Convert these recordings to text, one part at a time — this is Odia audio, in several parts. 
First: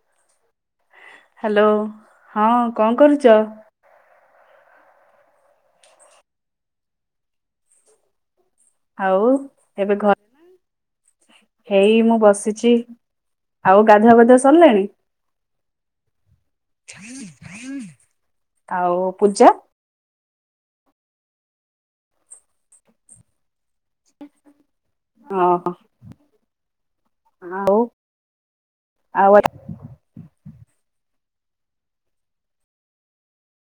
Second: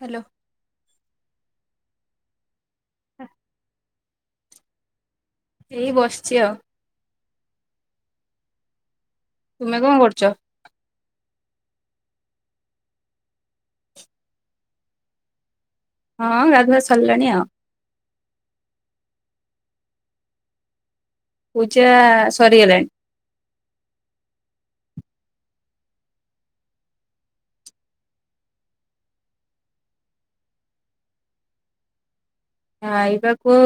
ହାଲୋ। ହାଲୋ ହଁ କଣ କରୁଚ? ଏଇ ବସଛି ଆଉ। ଆଉ ତୁମେ କଣ ଏବେ ଘ କରୁଛ? ହେଇ ମୁଁ ବସିଛି ଆଉ ଗାଧୁଆପାଧୁଆ ସରଲାଣି? ହଁ ଗାଧୁଆ ସରିଲାଣି ଆଉ। ଆଉ ପୂଜା। ପୂଜା ସରିଗଲାଣି। ଓହୋ ଆଉ ଆଉ ଖାଇବାକୁ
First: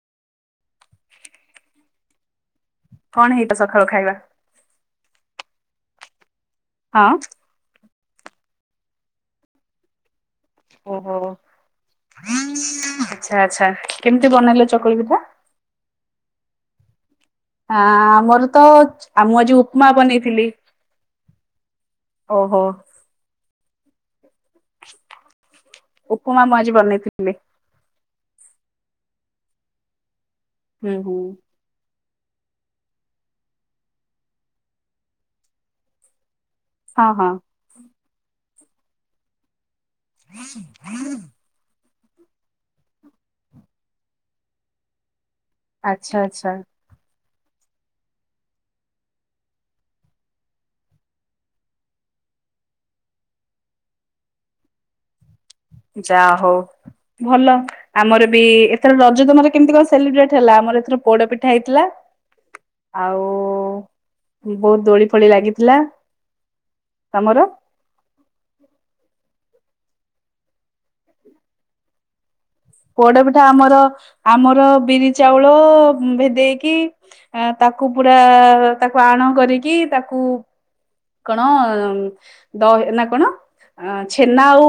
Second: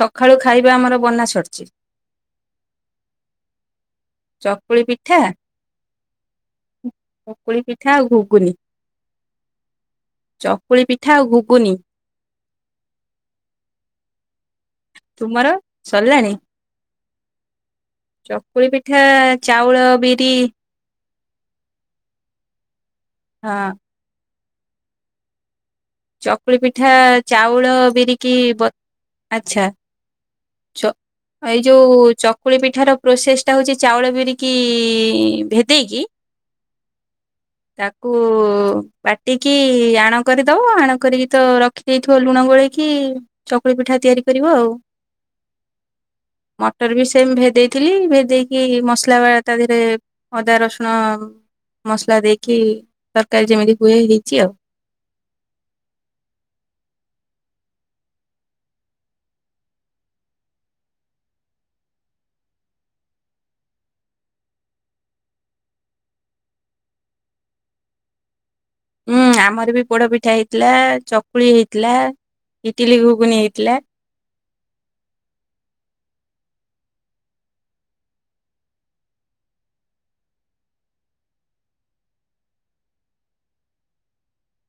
ସଖାଳୁ ଖାଇବା ଆମର ବନା ସରିଛି। କଣ ହେଇ ଥିଲା ସଖାଳୁ ଖାଇବା? ଚକୁଳି ପିଠା। ହଁ। ଚକୁଳି ପିଠା ଆଉ ଘୁଗୁନି ଚକୁଳି ଓହୋ ପିଠା ଆଉ ଘୁଗୁନି। ଆଚ୍ଛା ଆଚ୍ଛା କେମିତି ବନେଇଲେ ଚକୁଳି ପିଠା? ମର ସରିଲାଣି। ହଁ ଆମର ତ ଚକୁଳି ପିଠା ଆ ମୁଁ ଆଜି ଚାଉଳ ଉପମା ବିରି ବନେଇଥିଲି। ଓହୋ। ହଁ। ଉପମା ମୁଁ ଚକୁଳି ଆଜି ପିଠା ବନେଇଥିଲି ଚାଉଳ ବିରିକି ବ ଆଛା। ଚ ହୁଁ ହୁଁ ଏଇ ଯଉ ଚକୁଳି ପିଠାର ପ୍ରୋସେସ୍ ଟା ହଉଛି ଚାଉଳ ବିରିକି ଭେଦେଇକି। ହଁ ହଁ। ତାକୁ ବାଟିକି ଆଣ କରିଦବ ଆଣ କରିକି ତ ରଖି ଦେଇଥିବ ଲୁଣ ଗୋଳେଇକି ଚକୁଳି ପିଠା ତିଆରି କରିବ ଆଉ। ଆଚ୍ଛା ଆଚ୍ଛା। ମଟର ବି ସେମ ଭେଦେଇଥିଲି ଭେଦେଇେଇକି ମସଲା ବା ତା ଦେହରେ ଅଦା ରସୁଣ ମସଲା ଦେଇକି ତରକାରୀ ଯେମିତି ହୁହେ ହେଇଛି ଆଉ। ଯା ହୋଉ ଭଲ। ଆମର ବି ଏଥର ରଜ ତମରେ କେମିତି କଣ ସେଲିବ୍ରେଟ ହେଲା ଆମର ଏଥର ପୋଡ ପିଠା ହେଇଥିଲା। ଆଉ ବହୁତ ଦୋଳି ଫୋଳି ଲାଗିଥିଲା। ତମର? ହୁଁ ଆମର ବି ପୋଡ ପିଠା ହେଇଥିଲା ଚକୁଳି ହେଇଥିଲା। ଇଟିଲି ପୋଡ ଘୁଗୁନି ପିଠା ହେଇଥିଲା ଆମର ଆମର ବିରି ଚାଉଳ ଭେଦେଇକି ଆ ତାକୁ ପୁରା ତାକୁ ଆଣ କରିକି ତାକୁ କଣ ଦ ନା କଣ? ଅ ଛେନା ଆଉ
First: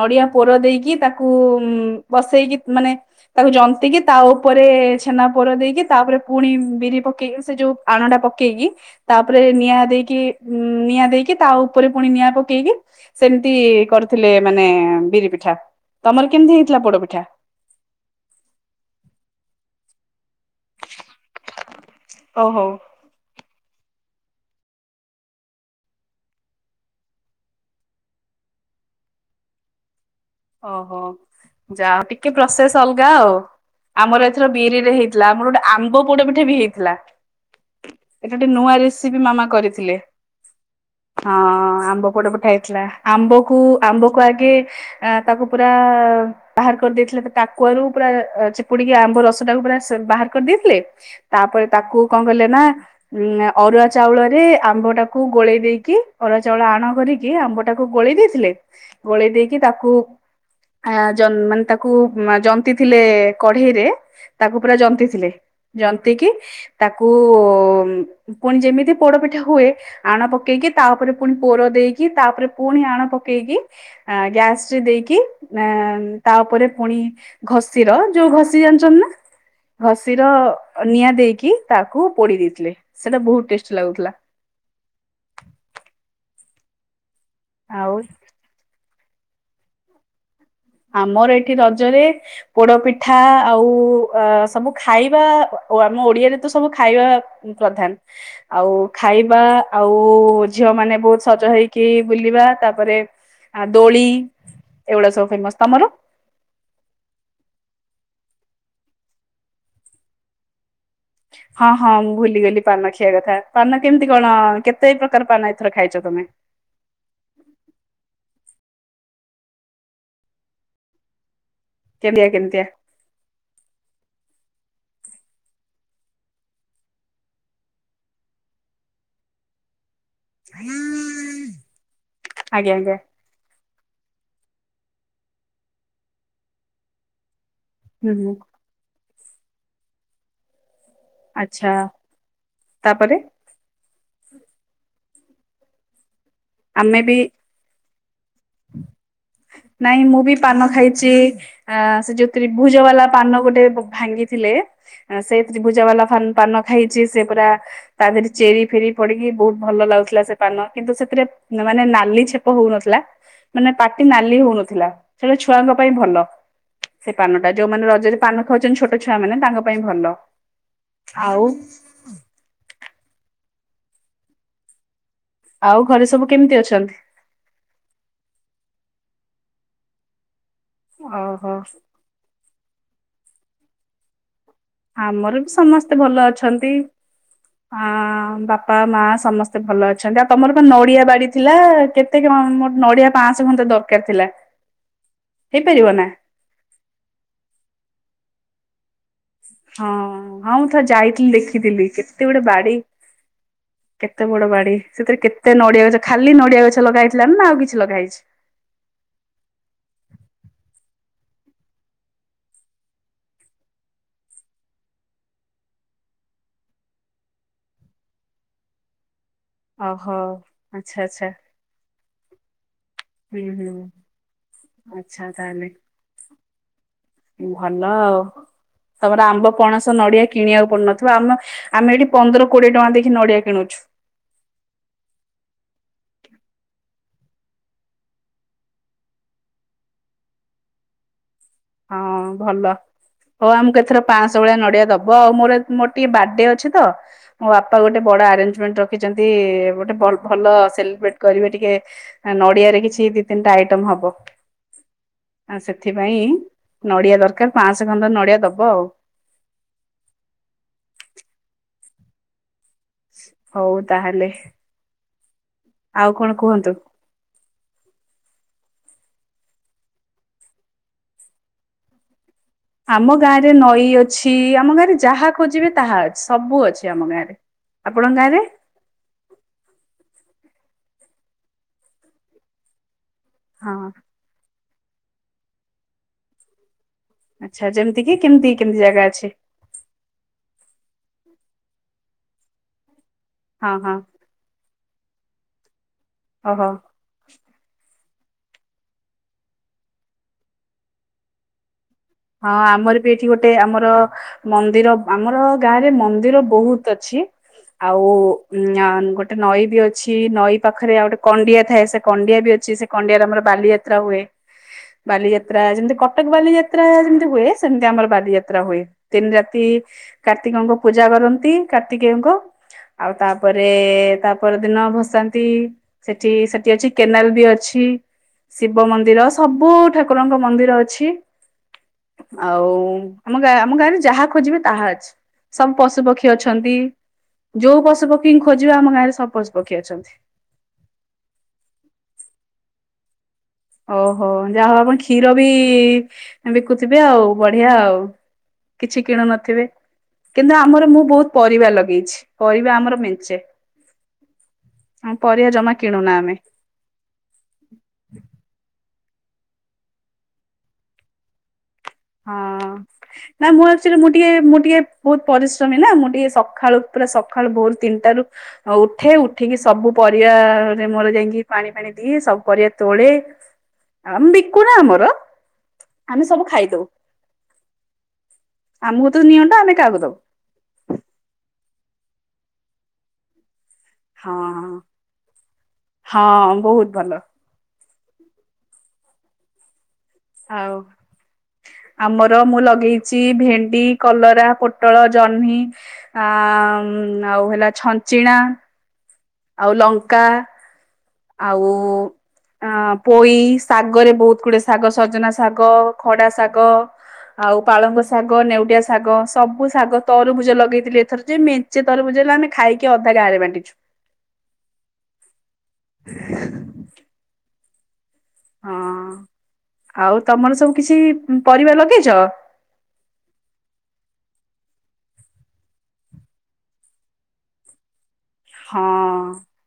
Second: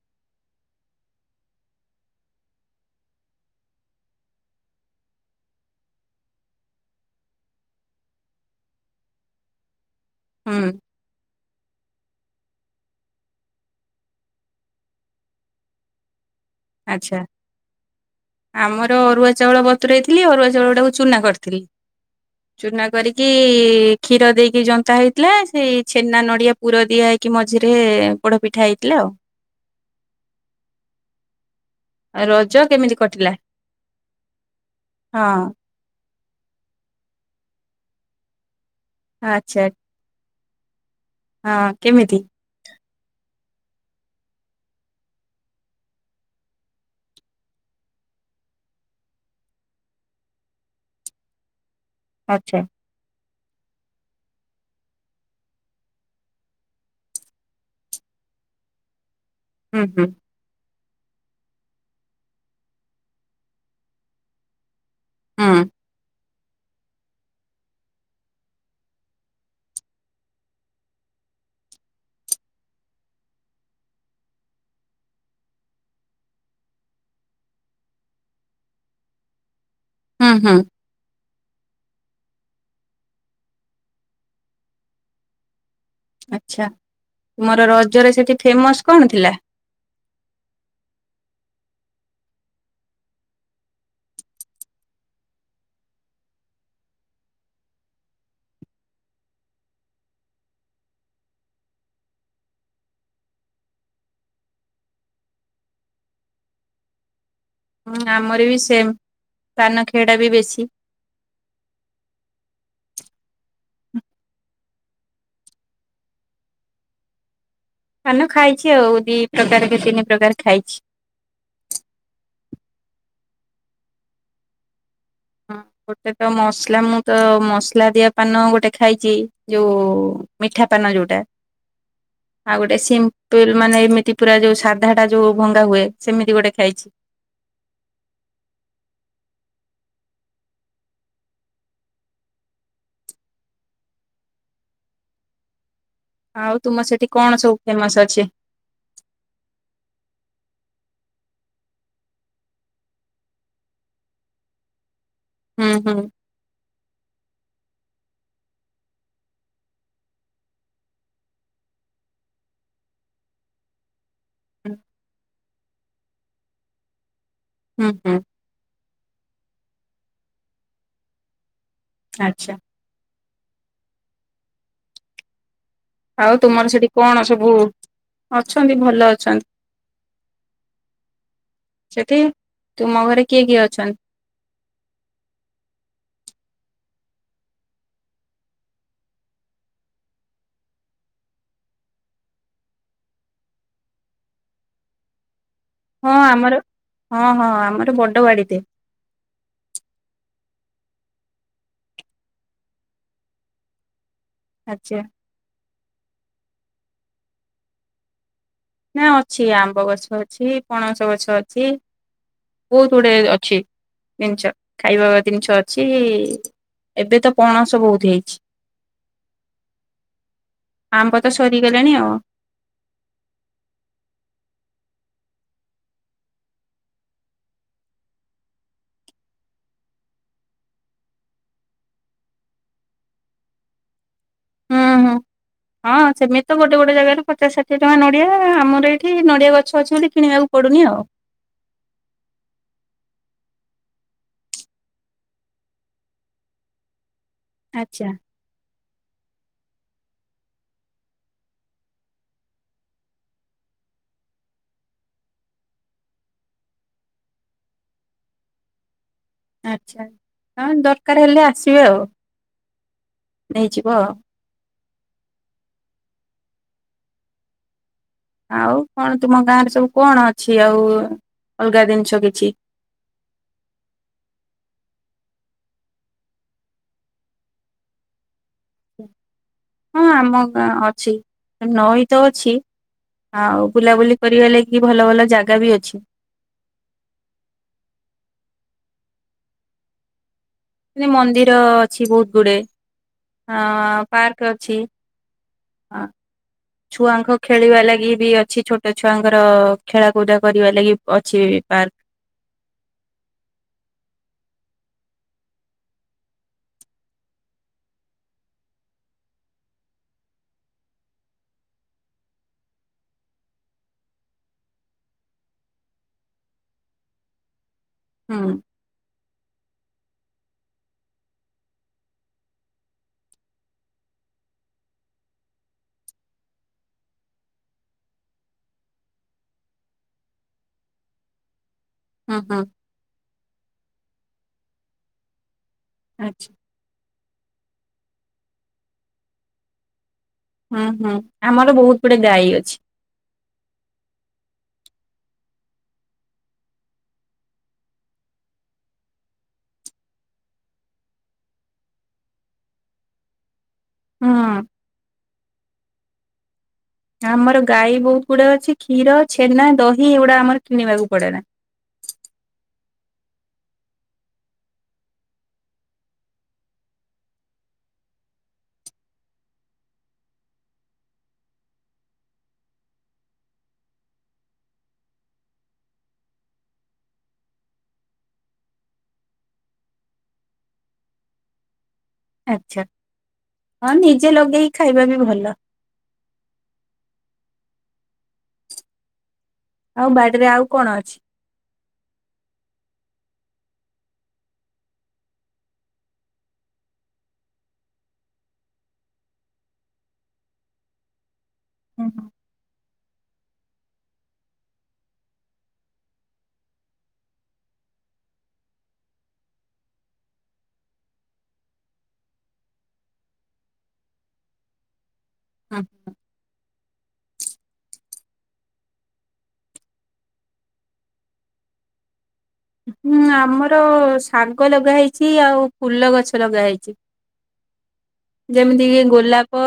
ନଡିଆ ପୋର ଦେଇକି ତାକୁ ପସେଇକି ମାନେ ତାକୁ ଜନ୍ତକି ତା ଉପରେ ଛେନା ପୋର ଦେଇକି ତାପରେ ପୁଣି ବିରି ପକେଇକି ସେ ଯୋଉ ଆଣ ଟା ପକେଇକି ତାପରେ ନିଆଁ ଦେଇକି ହୁଁ ନିଆଁ ଦେଇକି ତା ଉପରେ ପୁଣି ନିଆଁ ପକେଇକି ସେମିତି କରିଥିଲେ ମାନେ ବିରି ପିଠା ତମର କେମିତି ହେଇ ଆଚ୍ଛା ଆମର ଅରୁଆ ଚାଉଳ ବତରେଇଥିଲି ଅରୁଆ ଚାଉଳ ତାକୁ ଚୁନା କରିଥିଲି। ଓହୋ ଚୁନା କରି କି କ୍ଷୀର ଦେଇକି ଯନ୍ତା ହେଇଥିଲା ସେଇ ଛେନା ନଡିଆ ପୁର ଦିଆ ହେଇକି ମଝିରେ ପୋଡ ପିଠା ହେଇଥିଲା ଆଉ। ଓହୋ। ଯା ଆଉ ଟିକେ ରଜ ପ୍ରୋସେସ କେମିତି ଅଲଗା କଟିଲା? ଆଉ ଆମର ଏଥର ବିରି ରେ ହେଇଥିଲା ଆମର ହଁ ଗୋଟେ ଆମ୍ବ ପୋଡ ପିଠା ବି ହେଇଥିଲା ଏଟା ଗୋଟେ ନୂଆ ରେସି ସେ ବି ମାମା ଆଚ୍ଛା କରିଥିଲେ ହଁ ଆମ୍ବ ପୋଡ ପିଠା ହେଇଥିଲା। ଆମ୍ବକୁ ଆମ୍ବକୁ ଆଗେ ତାକୁ ପୁରା ବାହାର କରିଦେଇଥିଲେ ଟାକୁଆରୁ ପୁରା ଚିପୁଡିକି ଆମ୍ବ ରସ ଟାକୁ ପୁରା ବାହାର କରିଦେଇଥିଲେ। ତାପରେ ତାକୁ କଣ କଲେ ଆଚ୍ଛା ନା? ଉ ଅରୁଆ ଚାଉଳରେ ଆମ୍ବ ଟାକୁ ଗୋଳେଇ ଦେଇକି ଅରୁଆ ଚାଉଳ ଆଣ କରିକି ଯିଏ ଆମ୍ବ ଟାକୁ ଗୋଳେଇ ଦେଇଥିଲେ ଗୋଳେଇ ଦେଇକି ହୁଁ ତାକୁ ହୁଁ ଆଁ ଜ ମାନେ ତାକୁ ଜନ୍ତି ଥିଲେ କଢେଇରେ ତାକୁ ପୁରା ଜନ୍ ତି ଥିଲେ ହୁଁ ଜନ୍ତିକି ତାକୁ ପୁଣି ଯେମିତି ପୋଡପିଠା ହୁଏ ଆଣ ପକେଇକି ତା ଉପରେ ପୁଣି ପୋର ଦେଇକି ତାପରେ ପୁଣି ଆଣ ପକେଇକି ଆଁ ଗ୍ୟାସ ସେ ଦେଇକି ଆ ତା ଉପରେ ପୁଣି ଘଷିର ଯୋଉ ଘଷି ଜାଣିଚନ୍ତି ନା? ଘଷିର ହୁଁ ହୁଁ ନିଆଁ ଦେଇକି ତାକୁ ପୋଡି ଦେଇଥିଲେ ସେଟା ବହୁତ ଟେଷ୍ଟି ଲାଗୁଥିଲା। ଆଚ୍ଛା ତୁମର ଆଉ ରଜରେ ସେଇଠି ଫେମସ୍ କଣ ଥିଲା? ଆମର ଏଇଠି ରଜରେ ପୋଡପିଠା ଆଉ ଆ ସବୁ ଖାଇବା ଅ ଆମ ଓଡିଆରେ ତ ସବୁ ଖାଇବା ପ୍ରଧାନ। ଆଉ ଖାଇବା ଆଉ ଝିଅ ମାନେ ବହୁତ ସଜ ହେଇକି ବୁଲିବା ତାପରେ ଆ ଦୋଳି ଏଗୁଡା ସବୁ ଫେମସ ତମର? ହୁଁ ଆମର ବି ସେମ୍ ପାନ ଖିଆଟା ବି ବେଶୀ। ହଁ ହଁ ମୁଁ ଭୁଲିଗଲି ପାନ ଖିଆ କଥା ପାନ କେମିତି କଣ କେତେ ପ୍ରକାର ପାନ ଏଥର ଖାଇଛ ତମେ? ପାନ ଖାଇଛି ଆଉ ଦି ପ୍ରକାର କି ତିନି ପ୍ରକାର ଖାଇଛି। କେମତିଆ କେମତିଆ? ହୁଁ ଗୋଟେ ତ ମସଲା ମୁଁ ତ ମସଲା ଦିଆ ପାନ ଗୋଟେ ଖାଇଚି ଯୋଉ ମିଠା ପାନ ଯୋଉଟା ଆଉ ଆଜ୍ଞା ଗୋଟେ ଆଜ୍ଞା ସିମ୍ ତୁଇଲ୍ ମାନେ ଏମିତି ପୁରା ଯୋଉ ସାଧାଟା ଯୋଉ ଭଙ୍ଗା ହୁଏ ସେମିତି ଗୋଟେ ଖାଇଚି। ହୁଁ ହୁ। ଆଛା ତାପରେ ଆଉ ତୁମ ଆମେ ସେଠି ବି କଣ ସବୁ ଫେମସ ଅଛି? ନାଇଁ ମୁଁ ବି ପାନ ଖାଇଚି। ଆଁ ସେ ଯୋଉ ତ୍ରିଭୁଜ ବାଲା ପାନ ଗୋଟେ ବ ଭାଙ୍ଗିଥିଲେ ଆଁ ସେଇ ହୁଁ ତ୍ରିଭୁଜା ହୁଁ ବାଲା ଫାନ୍‌ପାନ ହେଇଚି ସେ ପୁରା ତା ଦେହରେ ଚେରି ଫେରି ପଡିକି ବହୁତ ଭଲ ଲାଗୁଥିଲା ସେ ପାନ କିନ୍ତୁ ସେଥିରେ ମାନେ ନାଲି ଛେପ ହଉନଥିଲା ମାନେ ପାଟି ନାଲି ହଉନଥିଲା ସେଡା ଛୁଆଙ୍କ ପାଇଁ ଭଲ ସେ ପାନଟା ଯୋଉମାନେ ହୁଁ ହୁଁ ରଜରେ ପାନ ଖାଉଚନ୍ତି ଛୋଟ ଛୁଆ ମାନେ ତାଙ୍କ ପାଇଁ ଭଲ ଆଉ ଆଚ୍ଛା। ଆଉ ଘରେ ସବୁ ଆଉ କେମିତି ତୁମର ସେଠି ଅଛନ୍ତି କଣ ସବୁ ଅଛନ୍ତି ଭଲ ଅଛନ୍ତି। ଅ ହ। ସେଠି ତୁମ ଘରେ କିଏ କିଏ ଅଛନ୍ତି? ଆମର ବି ସମସ୍ତେ ଭଲ ଅଛନ୍ତି। ଆଁ ବାପା ମା ସମସ୍ତେ ଭଲ ଅଛନ୍ତି ଆଉ ତମର ବା ନଡିଆ ବାଡି ଥିଲା କେତ୍‌ ତେ ଗ୍ରାମ୍ ମୋର ନଡିଆ ପାଆଁଶହ ଖଣ୍ଡେ ଦରକାର ଥିଲା। ହେଇପାରିବ ନା ହଁ ଆମର ହଁ ହଁ ଆମର ବଡ଼ ବାଡ଼ିଟେ। ହଁ ହଁ ମୁଁ ଥରେ ଯାଇଥିଲି ଦେଖିଥିଲି କେତେ ବଡ ବାଡି? କେତେ ବଡ ବାଡି ଆଚ୍ଛା ସେଥିରେ କେତେ ନଡିଆ ଗଛ ଖାଲି ନଡିଆ ଗଛ ଲଗା ହେଇଥିଲାନା ନା ଆଉ କିଛି ଲଗା ହେଇଛି? ନାଇ ଅଛି ଆମ୍ବ ଗଛ ଅଛି ପଣସ ଗଛ ଅଛି। ବହୁତ ଗୁଡେ ଅଛି ଜିନଛ ଖାଇବା ଜିନଛ ଅଛି। ଏବେ ତ ପଣସ ବହୁତ ହେଇଛି। ଅ ହ ଆଚ୍ଛା ଆଚ୍ଛା। ଠିକ୍ ହେଲାଣି ଆଉ ହୁଁ ହୁଁ ଆଚ୍ଛା ତାହାଲେ। ଭଲ ଆଉ ତମର ଆମ୍ବ ପଣସ ନଡିଆ କିଣିବାକୁ ପଡ଼ୁନଥିବ ଆଣୁନ ଆମେ ଏଠି ପନ୍ଦର କୋଡିଏ ଟଙ୍କା ଦେଇଖି ନଡିଆ କିଣୁଛୁ। ହୁଁ ହୁଁ ହଁ ସେମିତି ତ ଗୋଟେ ଗୋଟେ ଜାଗାରେ ପଚାଶ ଷାଠିଏ ଟଙ୍କା ନଡିଆ ଆମର ଏଠି ନଡିଆ ଗଛ ଅଛି ବୋଲି କିଣିବାକୁ ପଡ଼ୁନି ଆଉ। ହଁ ଭଲ। ହଉ ଆମକୁ ଏଥର ପାଆଁସ ଭଳିଆ ନଡିଆ ଦବ ଆଉ ମୋର ମୋର ଟିକେ ବାର୍ଥଡେ ଅଛି ତ ମୋ ବାପା ଗୋଟେ ଆଚ୍ଛା ବଡ ଆରେଞ୍ଜମେଣ୍ଟ ରଖିଛନ୍ତି ଗୋଟେ ଭଲ ସେଲିବ୍ରେଟ କରିବେ ଟିକେ ନଡିଆରେ କିଛି ଦି ତିନିଟା ଆଇଟମ୍ ହବ ଆ ସେଥିପାଇଁ ନଡିଆ ଦରକାର ପାଆଁସ ଖଣ୍ଡେ ନଡିଆ ଦବ ଆଉ। ଆଚ୍ଛା ହଁ ଦରକାର ହେଲେ ଆସିବେ ଆଉ ହଉ ନେଇଯିବ ଆଉ। ତାହେଲେ ଆଉ କଣ କୁହନ୍ତୁ? ଆଉ କଣ ତୁମ ଗାଁରେ ସବୁ କଣ ଅଛି ଆଉ ଅଲଗା ଜିନିଷ କିଛି? ଆମ ଗାଁରେ ନଈ ଅଛି ଆମ ଗାଁରେ ଯାହା ଖୋଜିବେ ତାହା ଅଛି ସବୁ ଅଛି ଆମ ଗାଁରେ। ଆପଣଙ୍କ ଗାଁରେ? ହଁ ଆମ ଗାଁ ଅଛି ନଈ ତ ଅଛି। ଆଉ ହଁ ବୁଲାବୁଲି କରିବା ଲାଗି ଭଲ ଭଲ ଜାଗା ବି ଅଛି। ଆଚ୍ଛା ଯେମିତି କି କେମତି କେମତି ଜାଗା ଅଛି? ମାନେ ମନ୍ଦିର ଅଛି ବହୁତ ଗୁଡେ ଅ ହଁ ହଁ ପାର୍କ ଅଛି। ଆ। ଅହ। ଛୁଆଙ୍କ ଖେଳିବା ଲାଗି ବି ଅଛି ଛୋଟ ଛୁଆଙ୍କର ଖେଳାକୁଦା କରିବା ଲାଗି ଅଛି ପାର୍କ। ହଁ ଆମର ବି ଏଇଠି ଗୋଟେ ଆମର ମନ୍ଦିର ଆମର ଗାଁରେ ମନ୍ଦିର ବହୁତ ଅଛି। ଆଉ ଉଁ ଗୋଟେ ନଈ ବି ଅଛି ନଈ ପାଖରେ ଆଉ ଗୋଟେ କଣ୍ଡିଆ ଥାଏ ସେ କଣ୍ଡିଆ ବି ଅଛି ସେ କଣ୍ଡିଆରେ ଆମର ବାଲିଯାତ୍ରା ହୁଏ ବାଲିଯାତ୍ରା ଯେମତି କଟକ୍ ବାଲିଯାତ୍ ତ୍ରା ଯେମିତି ହୁଏ ସେମିତି ଆମର ହୁଁ। ବାଲିଯାତ୍ରା ହୁଏ। ତିନି ରାତି କାର୍ତ୍ତିକଙ୍କ ପୂଜା କରନ୍ତି କାର୍ତ୍ତିକେୟଙ୍କ। ଆଉ ତାପରେ ତାପର ଦିନ ଭସାନ୍ତି ସେଠି-ସେଠି ଅଛି କେନାଲ୍ ବି ଅଛି। ଶିବ ମନ୍ଦିର ସବୁ ଠାକୁରଙ୍କ ମନ୍ଦିର ଅଛି। ହୁଁ ହୁଁ ଆଉ ଆମ ଆମ ଗାଁରେ ଯାହା ଖୋଜିବେ ତାହା ଅଛି ସବୁ ପସ୍ ପଶୁପକ୍ଷୀ ଆଚ୍ଛା ଅଛନ୍ତି ଯୋଉ ପଶୁପକ୍ଷୀ ଖୋଜିବେ ଆମ ଗାଁରେ ସବୁ ପଶୁ ପକ୍ଷୀ ଅଛନ୍ତି। ହୁଁ-ହୁଁ ଆମର ବହୁତ ଗୁଡେ ଗାଈ ଅଛି। ଓହୋ ଯାହାହଉ ଆପଣ କ୍ଷୀର ବି ବିକୁଥିବେ ଆଉ ବଢିଆ ଆଉ। କିଛି କିଣୁ ନଥିବେ। କିନ୍ତୁ ଆମର ମୁଁ ବହୁତ ପରିବା ଲଗେଇଛି ପରିବା ଆମର ମେଞ୍ଚେ। ହୁଁ ଆ ପରିବା ଜମା କିଣୁନା ଆମେ। ଆମର ଗାଈ ବହୁତ ଗୁଡା ଅଛି କ୍ଷୀର, ଛେନା, ଦହି ଏଗୁଡା ଆମର କିଣିବାକୁ ପଡେନା। ହଁ। ନା ମୁଁ ଭାବୁଛିି ମୁଁ ଟିକେ ମୁଁ ଟିକେ ବହୁତ ପରିଶ୍ରମୀ ନା ମୁଁ ଟିକେ ସଖାଳୁ ପୁରା ସଖାଳୁ ଭୋର ତିନିଟାରୁ ଉଠେ ଉଠିକି ସବୁ ପରିବାରେ ମୋର ଯାଇକି ପାଣି-ପାଣି ଦିଏ ସବୁ ପରିବା ତୋଳେ ଆ ବିକୁନା ଆମର। ଆମେ ସବୁ ଖାଇଦଉ। ଆମୁକୁ ତ ନିଅଣ୍ଟ ଆମେ କାହାକୁ ଦବୁ। ଆଚ୍ଛା ହଁ ନିଜେ ଲଗେଇକି ଖାଇବା ବି ଭଲ। ହଁ ବହୁତ୍ ଭଲ। ଆଉ ବାଡିରେ ଆଉ କଣ ଅଛି? ଆମର ମୁଁ ଲଗେଇଛି ଭେଣ୍ଡି, କଲରା, ପୋଟଳ, ଜହ୍ନି ଆ ଆଉ ହେଲା ଛଞ୍ଚିଣା ଆଉ ଲଙ୍କା ଆଉ ଉଁ ହୁଁ। ଅ--ପୋଇ ଶାଗରେ ବହୁତ ଗୁଡେ ଶାଗ, ସଜନା ଶାଗ ଖଡା ଶାଗ। ଆଉ ପାଳଙ୍ଗ ଶାଗ, ନେଉଡିଆ ଶାଗ ସବୁ ଶାଗ, ତରୁଭୁଜ ଲଗେଇଥିଲି ଏଥର ଯେ କିଛି ତରଭୁଜ ହେଲାନି। ଆମେ ଖାଇକି ଅଧା ଗାରେ ବାଣ୍ଟିଛୁ। [unintelligible] [unintelligible] ହଁ। ଆଉ ତମର ସବୁ କିଛି ପରିବା ଲଗେଇଛ? ହୁଁ ଆମର ଶାଗ ଲଗାହେଇଛି, ଆଉ ଫୁଲ ଗଛ ଲଗାହେଇଛି। [inaudible] ଯେମିତି କି ହଁ ଗୋଲାପ,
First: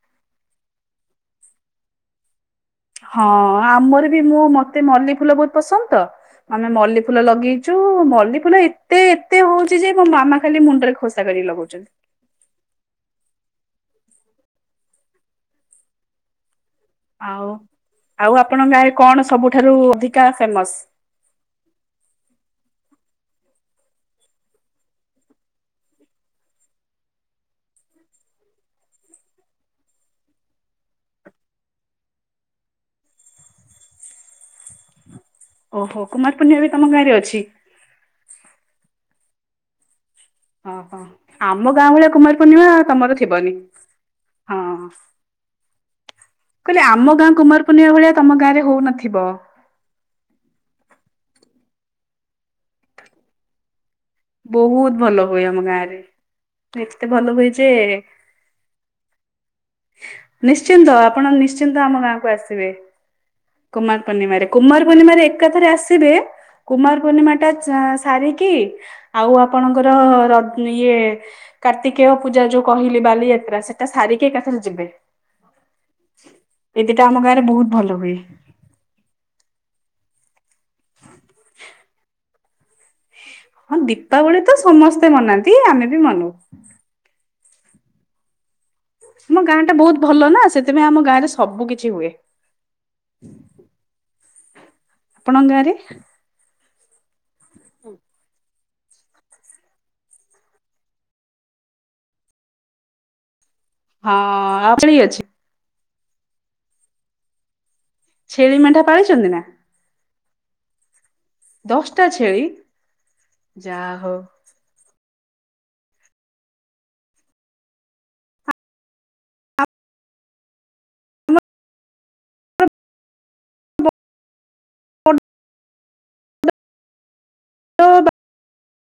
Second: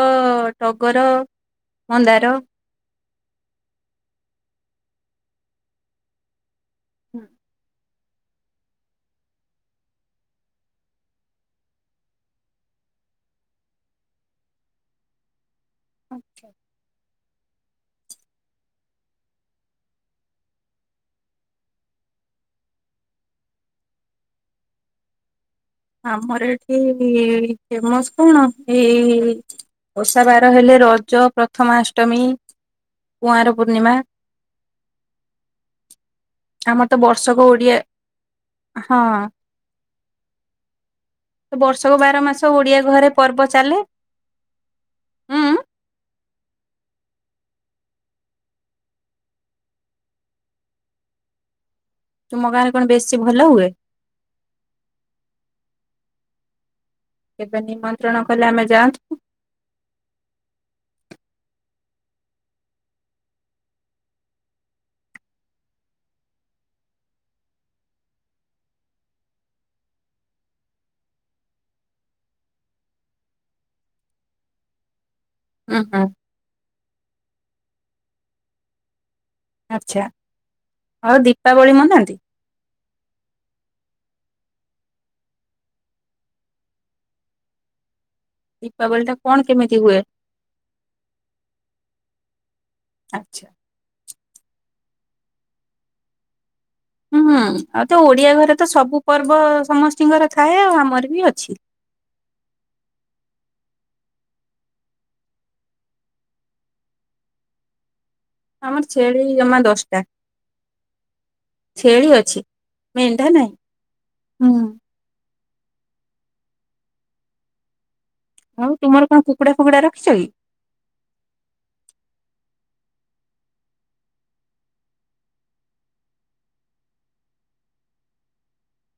ଟଗର, ମନ୍ଦାର। ହଁ ଆମର ବି। ମୁଁ ମତେ ମଲ୍ଲୀ ଫୁଲ ବହୁତ ପସନ୍ଦ ତ। ଆମେ ମଲ୍ଲୀ ଫୁଲ ଲଗେଇଛୁ। ମଲ୍ଲୀ ଫୁଲ ଏତେ ଏତେ ହଉଛି ଯେ ମୋ ମାମା ଖାଲି ମୁଣ୍ଡରେ ଖୋସା କରି ଲଗଉଛନ୍ତି। [inaudible] ଆଉ--ଆଉ ଆପଣଙ୍କ ଗାଁରେ କଣ ସବୁଠାରୁ ଅଧିକା ଫେମସ? ଆମର ଏଠି ଫେମସ କଣ। ଏଇ ଓଷା ବାର ହେଲେ ରଜ, ପ୍ରଥମାଷ୍ଟମୀ କୁଆଁର ପୂର୍ଣ୍ଣିମା। ଓହୋ କୁମାର ପୂର୍ଣ୍ଣିମା ବି ତମ ଆମର ତ ଗାଁରେ ଅଛି ବର୍ଷକ ଓଡିଆ ହଁ ତ ଓହୋ--ଆମ ଗାଁ ବର୍ଷକ ଭଳିଆ ବାର କୁମାରୀ ମାସ ପୂର୍ଣ୍ଣିମା ଓଡିଆ ଘରେ ତମର ପର୍ବ ଥିବନି। ଚାଲେ ହଁ ହୁଁ କହିଲି ଆମ ଗାଁ କୁମାର ପୂର୍ଣ୍ଣିମା ଭଳିଆ ତମ ଗାଁରେ ହଉନଥିବ। ତୁମ ଗାଁରେ କଣ ବେଶୀ ଭଲ ହୁଏ? ବହୁତ ଭଲ ହୁଏ ଆମ ଗାଁ ରେ। ଏତେ ଭଲ ହୁଏ କେବେ ଯେ ନିମନ୍ତ୍ରଣ କଲେ ଆମେ ଯାଆନ୍ତୁ ନିଶ୍ଚିନ୍ତ ଆପଣ ନିଶ୍ଚିନ୍ତ ଆମ ଗାଁକୁ ଆସିବେ। କୁମାର ପୂର୍ଣିମାରେ କୁମାର ପୂର୍ଣ୍ଣିମାରେ ଏକାଥରେ ଆସିବେ। କୁମାର ପୂର୍ଣ୍ଣିମା ଟା ସାରିକି। ଆଉ ଆପଣଙ୍କର ରଜ ଇଏ କାର୍ତ୍ତିକେୟ ପୂଜା ଯୋଉ କହିଲି ବାଲିଯାତ୍ରା। ସେଟା ସାରିକି ଏକାଥରେ ଯିବେ। ଓହୋ। ଏଦି ଟା ଆମ ଗାଁ ରେ ବହୁତ ଭଲ ହୁଏ। ଆଚ୍ଛା। ଆଉ ଦୀପାବଳି ମନାନ୍ତି? ହଁ ଦୀପାବଳି ତ ସମସ୍ତେ ମନାନ୍ତି। ଆମେ ବି ମନାଉ। ଦୀପାବଳୀ ତ ଆମ ଗାଁ ଟା ବହୁତ ଭଲ ନା। ସେଥିପାଇଁ ଆମ ଗାଁ ରେ ସବୁ କିଛି ହୁଏ। ଆଚ୍ଛା ଆପଣଙ୍କ ଗାଁ ରେ ହୁଁ ହୁଁ ଆଉ ତ ଓଡିଆ ଘରେ ତ ସବୁ ପର୍ବ ସମସ୍ତିଙ୍କର ଥାଏ। ଆଉ ଆମର ବି ଅଛି। ହଁ [unintelligible] ଛେଳି ମେଣ୍ଢା ଆମର ଛେଳି ପାଳିଛନ୍ତି ନା ଜମା ଦଶଟା। ଛେଳି ଅଛି। ମେଣ୍ଢା ଯାହା ହଉ ନାହିଁ। ହୁଁ ଆଉ ତୁମର କଣ କୁକୁଡ଼ା ଫୁକୁଡା ରଖିଛ କି? [unintelligible] ବଡ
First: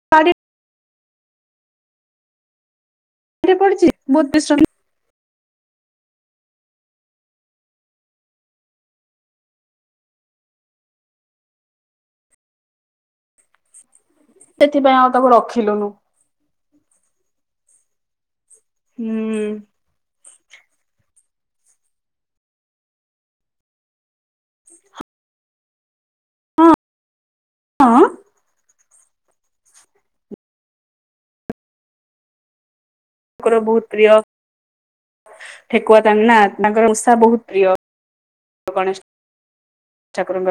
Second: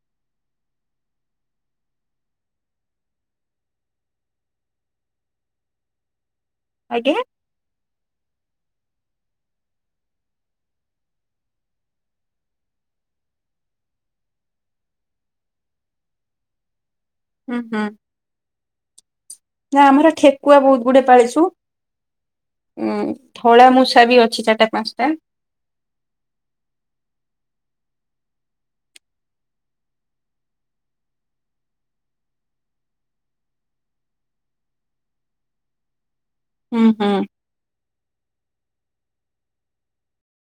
[unintelligible] ପଡିଛି [unintelligible] ଆଜ୍ଞା ସେଥିପାଇଁ ଆଉ ତାକୁ ରଖିଲୁନୁ। ହୁଁ ହୁଁ ହୁଁ ନା ଆମର ଠେକୁଆ ବହୁତ ଗୁଡଏ ପାଳିଛୁ। ଉଁ ଧଳା ମୂଷା ବି ଅଛି। ଚାରିଟା ପାଞ୍ଚଟା। ହଁ ହଁ। [inaudible] ତାଙ୍କର ବହୁତ ପ୍ରିୟ ଠେକୁଆ। ତନା ହୁଁ ତାଙ୍କର ହୁଁ। ମୂଷା ବହୁତ ପ୍ରିୟ ଗଣେଶ ଠାକୁରଙ୍କର